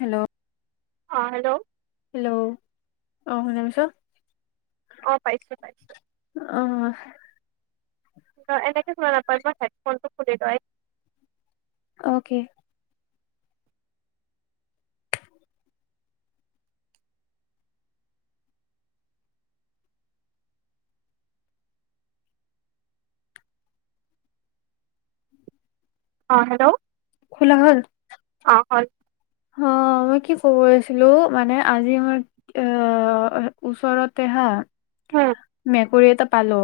Hello! অ hello! Hello, আহ শুনাপাইছা? অ পাইছো পাইছো। অ অ এনেকে শুনা নাপায়, ম‌ই হেড ফোনটো খুলি লৈ অ'কে। অ হেল্ল'! খোলা হ'ল অ হয় অ মই কি কবিছিলো মানে আজি মই এ ওচৰতে হা উম মেকুৰী এটা পালো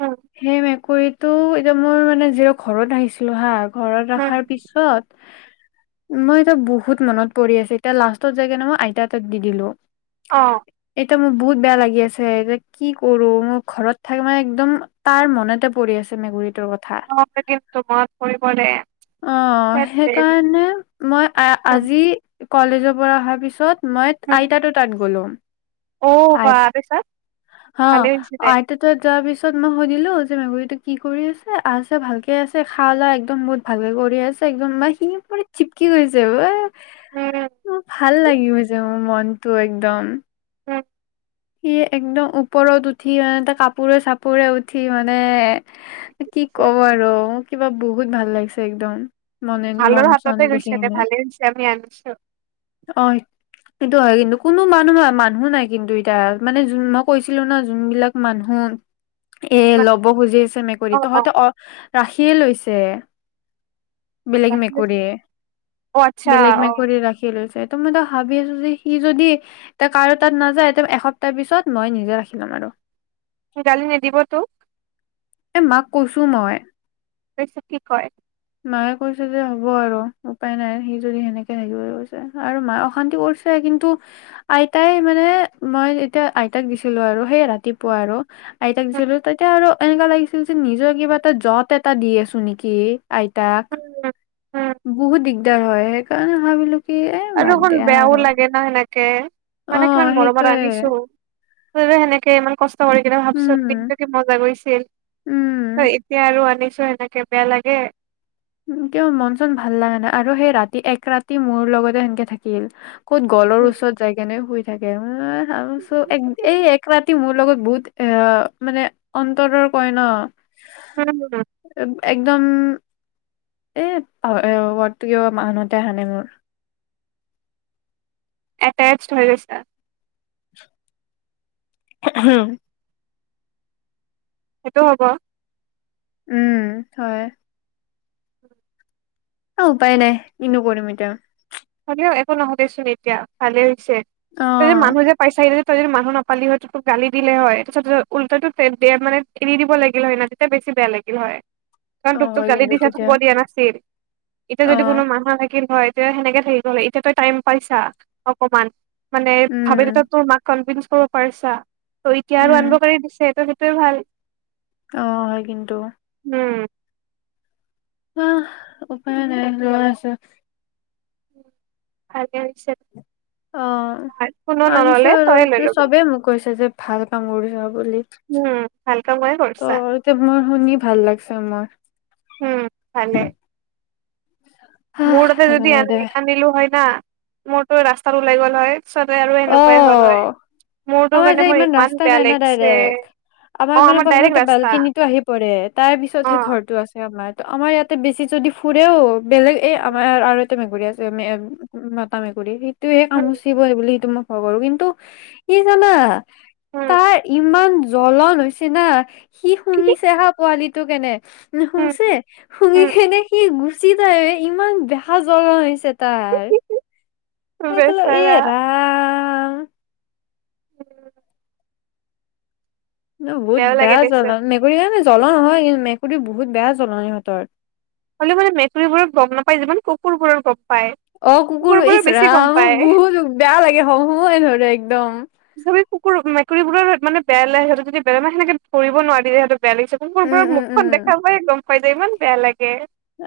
উম সেই মেকুৰীত ত' এতিয়া মই মানে যি ঘৰত আহিছিলো হা ঘৰত উম ৰখাৰ পিছত মই এইটো বহুত বহুত মনত পৰি আছে এতিয়া লাষ্টত যাইগনে মই আইতা এাত দি দিলো অ এয়া মোৰ বহুত বেয়া লাগি আছে এতিয়া কি কৰো মোৰ ঘৰত থাক মানে একদম তাৰ মনতে পৰি আছে মেকুৰীযতো অ মনত পৰিব দে অ সেইকাৰণে মই উম, আজি কলেজৰ পৰা অহাৰ পিছত মই উম। আইতাতে তাত গ'লো। অ [inaudible] বা পিছত হা, ভালে হৈছে দে আইতাৰ তাত যোৱাৰ পিছ [inaudible] মই সুধিলো, যে মেকুৰীতো কি কৰি আছে, আছে ভালকে আছে খা লা একদম বহুত ভালকে কৰি আছে একদম মানে সি পৰি চিপকি গৈছে উম অ', ভাল লাগি গৈছে মোৰ মনটো একদম [unintelligible] সি একদম ওপৰত উঠি মানে এটা কাপোৰে-চাপোৰে উঠি মানে, কি কব আৰু কিবা বহুত ভাল লাগিছে একদম। মনে ভালৰ মন চন হাততে দেখি গৈছে দে কিনে ভালে হৈছে, আমি আনিছো। অ'। সেইটো হয় কিন্তু, কোনো মানুহ ন, মানুহো নাই কিন্তু টা, মানে যো-মই কৈছিলো ন, যোনবিলাক মানুহ এ, ল'ব খুজি আছে মেকুৰী। তহঁতে অ' ৰাখিয়ে লৈছে [unintelligible] বেলেগ ৰাখি লৈছো মেকুৰীয়ে, অ আচ্ছা বেলেগ অ মেকুৰী ৰাখি লৈছে। [unintelligible] আছো যে সি যদি, এটা কাৰো তাত নাযায় এসপ্তাহ পিছত মই নিজে ৰাখি লম আৰু। গালি নিদিব তোক?। এ, মাক কৈছো মই। [unintelligible] কি কয় মায়ে কৈছে যে হ'ব আৰু উপায় নাই, সি যদি সেনেকে থাকিব কৈছে, আৰু মায়ে অশান্তি কৰিছে কিন্তু আইতাই মানে মই যেতিয়া আইতাক দিছিলো আৰু সেই ৰাতিপুৱা আৰু আইতাক উম দিছিলো ততিয়া আৰু এনেকুৱকা লাগিছিল, যে নিজৰ কিবা এটা যত এটা দি আছো নেকি এ। আইতাক। উম উম বহু দিগ দিগদাৰ হয়, সেইকাৰণে ভাবিলো কি এ আৰু বাদ অখন দিয়া আৰু বেয়াও লাগে নহয় এনক কে। অ মানে কিমান মৰমত সেইটোয়ে আনিছো। [unintelligible] সেনেকে ইমান কষ্ট কৰি কেনে ভাবচোন, উম দিনটো কি মজা গৈছিল। উম চ' এতিয়া আৰু আনিছো তোৰ এনেকে বেয়া লাগে কিয় মন-চন ভাল লাগা নাই, আৰু সেই ৰাতি এক ৰাতি মোৰ লগতে সেনকে থাকিল ক'ত গলৰ উম ওচৰত যায় কেনে শুই থাকে অ আৰু চ, এক-এই এক ৰাত মোৰ লগত বহুত এ, মানে অন্তৰৰ কয় ন উম। একদম এ পাহৰি ৱৰ্ডটো কিবা মনতে অহা নাই মোৰ। এটেচড হৈ গৈছা হম সেইটো হ'ব উম হয় অ উপায় নাই কিনো কৰিম এতিয়া হলেও একো নহ'লেচোন এতিয়া ভালে হৈছে অ', মানুহ যে পাইছা এইটো যে তই যদি মানুহ নাপালি হয় ত তোকতো গালি দিলে হয় তাৰপিছত উলতাটো মানে এৰি দিব লাগিল হয় না তেতিয়া বেছি বেয়া লাগিল হয় না কাৰণ অ', তোক তোক হয় গালি কিন্তু দিচা থব তেতিয়া দিয়া নাছিল এতিয়া যদি কোনো অ', মানুহ থাকিল হয় তে সেনেকে গল এতিয়া তই টাইম পাইছা অকমান মানে ভাবিল তই উম, তোৰ মাক কনভিনচ পৰ পাৰিছা ত' এতিয়া আৰু উম, আনিব পাৰি পিছে এটো তো ভাল অ হয় কিন্তু উম আহ উপায় নাই যোৱা আছে ভালে হৈছে অ তোমাৰ কোনো নললে আনিছো তইয়ে লৈ আৰু লবি চবেই মোক কৈছে যে ভাল পাঙ মোৰে হ বুলি উম ভাল কামে কৰিছা ত এতিয়া মোৰ শুনি ভাল লাগছে মোৰ উম ভালে হাহ মোৰ তাতে যদি সেইকাৰণে দে আনি আনিলো হয় না মোৰ তো ৰাস্তাত ওলাই গ'ল হয়। পিছতে আৰু অ এনেকুৱাই হ'ল হয় মোৰতো আমাৰ কাৰণে এতিয়া মোৰ ইমান ৰাস্তা বেয়া নাই না লাগিছে ডাইৰেক্ট। আমাৰ অ মানে ডাইৰেক্ট প্ৰথমতে ৰাস্তা বাল্কিনিটো আহি পৰে, তাৰ অ পিছতহে ঘৰটো আছে আমাৰ ত আমাৰ ইয়াতে বছি যদি ফুৰেও বেলেগ এই উম আমাৰ আৰু মেকুৰী আছে মে মতা মেকুৰী সেই তোয়ে উম কামুচিব এই বুলি মোৰ খবৰ কিন্তু কি জানা! উম তাৰ ইমান জ্বলন হৈছে না সি কি কি শুহিছে হা পোৱালি- টো কেনে? উম শুংছে শুঙি উম খেনে সি গ- চিদায়ে ইমান বেহা জ্বলা হৈছে। কি তাৰ, কি সে কলো বেচেৰা এৰা উ [unintelligible] ন বহুত বেয়াও লাগে বেয়া দেচোন জলন মেকুৰী হয় ন জ্বলন হয় মেকুৰী বহুত বেয়া জ্বলন ইহঁতৰ হ'লে মানে মেকুৰীবোৰৰ গম নাপায় যিমান কুকুৰবোৰৰ গম পায় অ কুকুৰ কুকুৰবোৰৰ ইচ বেছি গম ৰাম পায় বহুত বেয়া লাগে হমহমে ধৰে একদম কুুকুৰ মেকুৰীবোৰৰ মানে বেয়া লাগে সিহঁক যদি সেনেকে ধৰিব নোৱাৰি সিহঁতক বেয়া লাগিছে। উম কুকুৰবোৰৰ উম উম মুখখন দেখা পায় গম হয় দে ইমান বেয়া লাগে।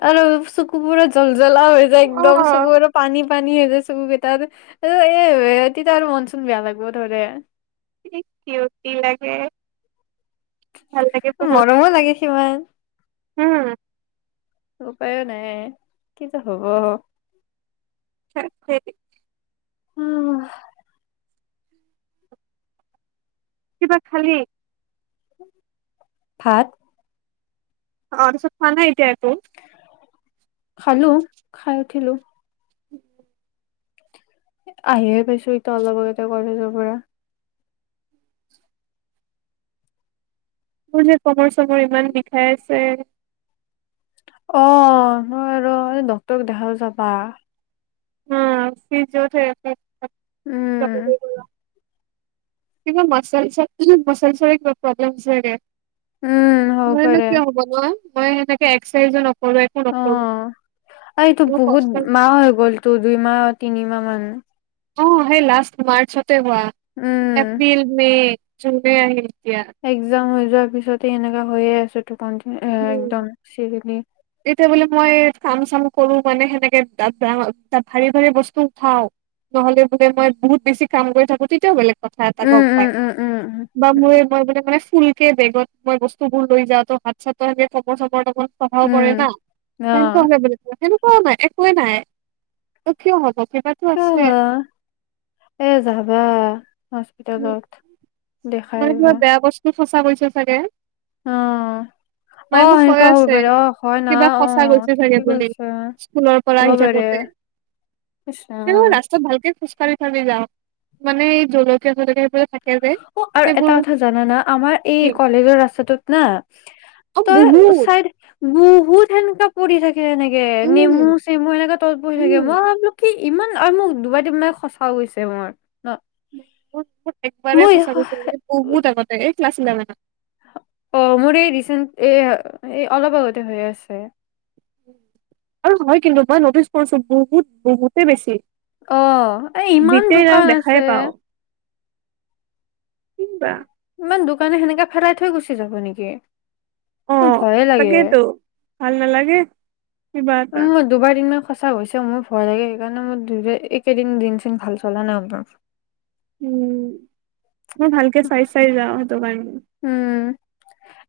আৰু চুকু পোৰা জ্বল জ্বলা হৈ যায় অ একদম চুকুবোৰে পানী পানী যে চকুকেইটাৰ। আৰু এ তেতিয়া মন চোন বেয়া লাগব ধৰে কি কিয় কি লাগে? ভাল লাগে বহুত কিমান? উম উপায়ো নাই, কি যে হব! আ [unintelligible] উম কিবা খালি? ভাত অ তাছত খোৱা নাই এতিয়া একো? খালো খাই উঠিলো। আহিয়ে পাইছো এতিয়া অলপ আগতে কলেজৰ পৰা। মোৰ যে কমৰ চমৰ ইমান বিষাই আছে। অ ন ৰ ডক্টৰক দেখাব যাবা। অ চি য থ আছে। উম। কি মছেলছ উ মছেলছৰ কিবা প্ৰলেম হয়েছে। উম হ'ব নয়নো পাৰে কিয় হ'ব ন। মই সেনেকে এক্সাইজ ন। অ আৰু এইটো মোৰ কষ্ট বহুত মাহ হৈ গলটো দুইমাহ তিনিমাহ মান। অ সেই লাষ্ট মাৰ্চত। তাৰ উম এপ্ৰিল মে। জুলাইত আহিল। এতিয়া এক্সাম। যোৱাৰ পিছতে এনেকুৱা হয়ে আছে। উম একদম চিৰিলি। এতিয়া বোলে মই কাম চাম কৰো মানে সেনেকে ভাৰী ভাৰী বস্তু খাও নহলে বোলে। মই বহুত বেছি কাম কৰি থাকো তেতিয়াও বেলেগ কথা এটা উম গম পাই উম উম উম বা উম মোৰ মই মো মানে ফুল। কে বেগত মই বস্তু বোৰ লৈ যাওঁ তো হাত-চাতে খবৰ চবৰ লগত। কৰেৰে না উম অ তেনক বুলি নু। এক নাই একোৱেই নাই কিয় হ'ব। কিবাতো কা আছে এ যাবা। উম, হস্পিটেলত। মানে কিবা বেয়া বস্তু। কছ গৈছে চাগে। অ অ মায় মোক কৈ সেনেকুৱা হ'ব আছে, পাৰে অ হয় না কিবা অ সঁচা গৈছে চাগে ঠিকে বুলি কৈছা স্কুলৰ পৰা হ'ব আহি পাৰে থাকোতে। ইচ সোৰ ৰাম ৰাস্তাত ভালকে খোজকাঢ়ি চালি যাওক মানে এই জলকীয়া জলকীয়া সবোৰে থাকে। যে অ আৰু এটা সেইবোৰ কথা জানানা আমাৰ কি এই কলেজৰ ৰাস্তাটোত না অ তই বহুত চাইদ বহুত সেনেকা পৰি থাকে এনেকে উম নেমু-চেমু এনেকা তত বহি থাকে উম মই ভাবো কি? ইমান আৰু মোক দুবাৰ তিনিবাৰ সঁচাও গৈছে। মোৰ ন উ [unintelligible] একবাৰে মই সচা কৰিচ বহুত আগতে এই ক্লাছ ইভেন। অ মোৰ এই ৰিচেণ্ট এ অলপ আগতে হৈ আছে। আৰু হয় কিন্তু মই নটিচ কৰিছো বহুত বহুতে বেছি। অ এ ইমান দোকান আছে। কিম বা, ইমান দূৰ কাৰনে সেনেকে ফেলাই থৈ গুচি যাব নেকি? অ মোৰ ভয়ে ', লাগে তাকেইতো ভাল নালাগে। কিবা এটা উম্, দুবাৰ- দিনমান, সঁচা হৈছে মোৰ ভয় লাগে সেইকাৰণে মই দুদিন একেদিন দিন- চিন ভাল চলা নাই অপোনাৰ। উম, মই ভালকে চাই -চাই যাওঁ হেতু কাৰণে। উম',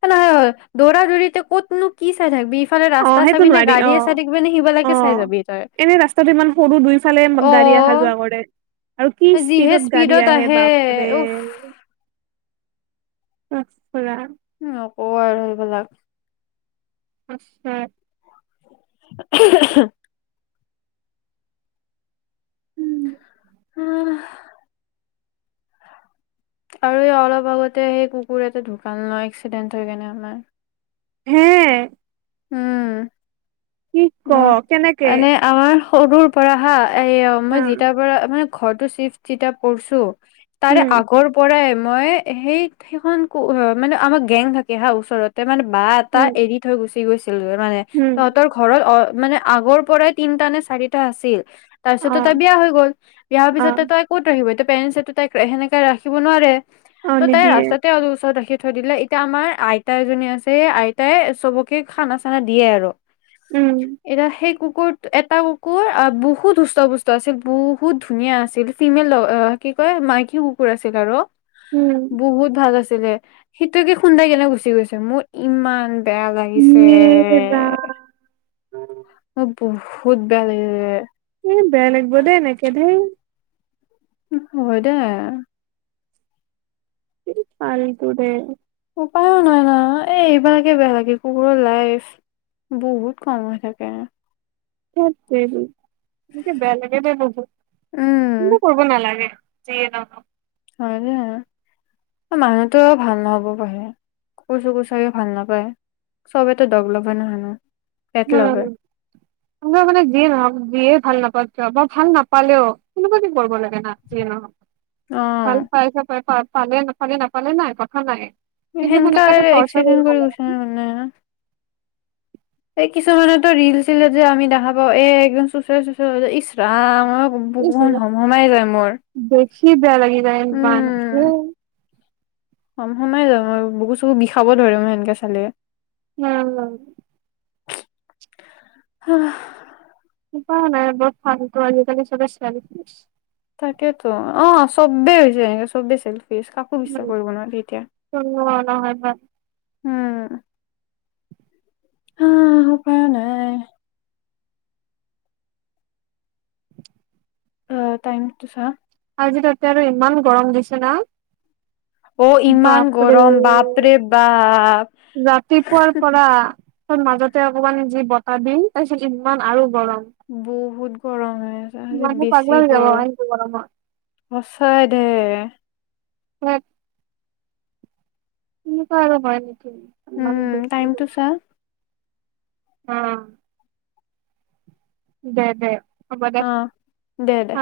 এনেওদৌৰা- দৌৰিতে ক'ত নো কি চাই থাকবি। অ ', সেইটো নোৱাৰি অ', অ সিবালাকে চাই যাবি তই ', এনে ৰাস্তাটো ইমান সৰু দুইফালে অ গাড়ী আহা -যোৱা কৰে আৰু কি স্পীডত গাড়ী আহে বাপৰে। উফ [unintelligible] নকব আৰু সেইবিলাক। আচ্ছা। [inaudible] আৰু এই অলপ আগতে সেই কুকুৰ এটা ঢুকাল ন ', এক্সিডেন্ট হৈ কেনে আমাৰ। হে, উম, কি ক কেনেকে? সগোৰ পৰাহা, আইয়ো হা মই জিতাৰ পৰা মানে, ঘৰতো চিফ্ট যিটা পৰ্চো। তাৰে উম, আগৰ পৰাই, মই সেই সেইখন ক অ', মানে আমাৰ গেং থাকে হা, ওচৰতে মানে, বাহ এটা উম, এৰি থৈ গৈছে। [unintelligible] মানে উম। তহঁতৰ ঘৰত অ', মানে আগৰ পৰাই তিনটা নে চাৰিটা আছিল। তাৰ পিছততো তাই অ', বিয়া হৈ গ'ল। বিয়া হোৱাৰ পিছত অ', ত -তাই কত আহিব। পেৰেণ্টচে টো তাইক সেনেকে ৰাখিব নোৱাৰে। অ', তাই নিদিয়ে ৰাস্তাতে অ', ওচৰত ৰাখি, থৈ দিলে এতিয়া আমাৰ আইতা এজনী আছে আইতাই চবক, কে খানা- চানা দিয়ে আৰু। উম, এতিয়া সেই কু, কুকুৰ, এটা কুকুৰ বহুত সুস্থ পুষ্ট আছিল বহুত ধুনীয়া আছিল ফিমেল কি কয় মাইকী কুকুৰ আছিল আৰু। উম। বহুত ভাল আছিল। ছিলে সেইটোকে খুন্দাই কেনে গুচি গৈছে মোৰ ইমান বেয়া, চে, ইয়ে অ', ৰাম - বহুত বেয়া লাগিলে। এ বেয়া লাগিব দেই এনেকে ধেই হয় দে পাৰিলো দে উপায়ো নাই না এই এইবাৰকে বেয়া লাগে কুকুৰৰ লাইফ বহুত কম হৈ থাকে স উ এনেকে বেয়া লাগে ব ন চিন্তা উম কৰিব নালাগে জি নহক হয়নে মানুহতো আৰু ভাল নহব পঢ়ে কুৰ চু কু চাগে ভাল নাপায় চবেতো দগ লাভা নহায়নো উম আাৰ মানে যিয়ে নহওক যিয়ে ভাল নাপাওঁ যাবৰ ভাল নাপালেও কোনকুৱা কৰিব লাগে না যিয়ে নহওক ভাল অ' পাইছ পাই থাক পালে নাপালে নাপালে নাই কথা নাই কিন্তু সেনেক সেনেকুৱাতো টৰ্চাৰ কৰিব এক্সিডেণ্ট কৰি নালাগে গৈছে ন মানে এই কিছুমানতো ৰিল চিল যে আমি দেখা পাও এ একদম চুঁচৰা চুচৰা ইচৰাম বুকুখন হম হমাই যায় মোৰ উ [unintelligible] বেয়া লাগি যায় [unintelligible] কম সময় [unintelligible] বুকু চকু বিষাব ধৰিব সেনেকে চালে উম হ আহ উপাই নাই বৰ ফালটো আজিকালি চবে [unintelligible] তাকেতো অ চবে হৈ হৈছে অ চবে [unintelligible] বিশ্বাস কৰিব নোৱাৰি এতিয়া উম [unintelligible] উম অ উপায় নাই অ টাইমটো ছা আজি তাতে আৰু ইমান গৰম দিছে না অ ইমান গৰম বাপৰে ৰাতিপুৱাৰ বাপ পৰা মাজতে অকমান যি বতাহ দিম তাৰ পিছত ইমান আৰু গৰম বহুত গৰম আজি মানুহ পাগলা বেচি হৈ যাব এনেকে গৰমত [unintelligible] সঁচাই দে উম অলপমান [unintelligible] উম টাইমটো চা উম দে দে হ'ব অ দে দে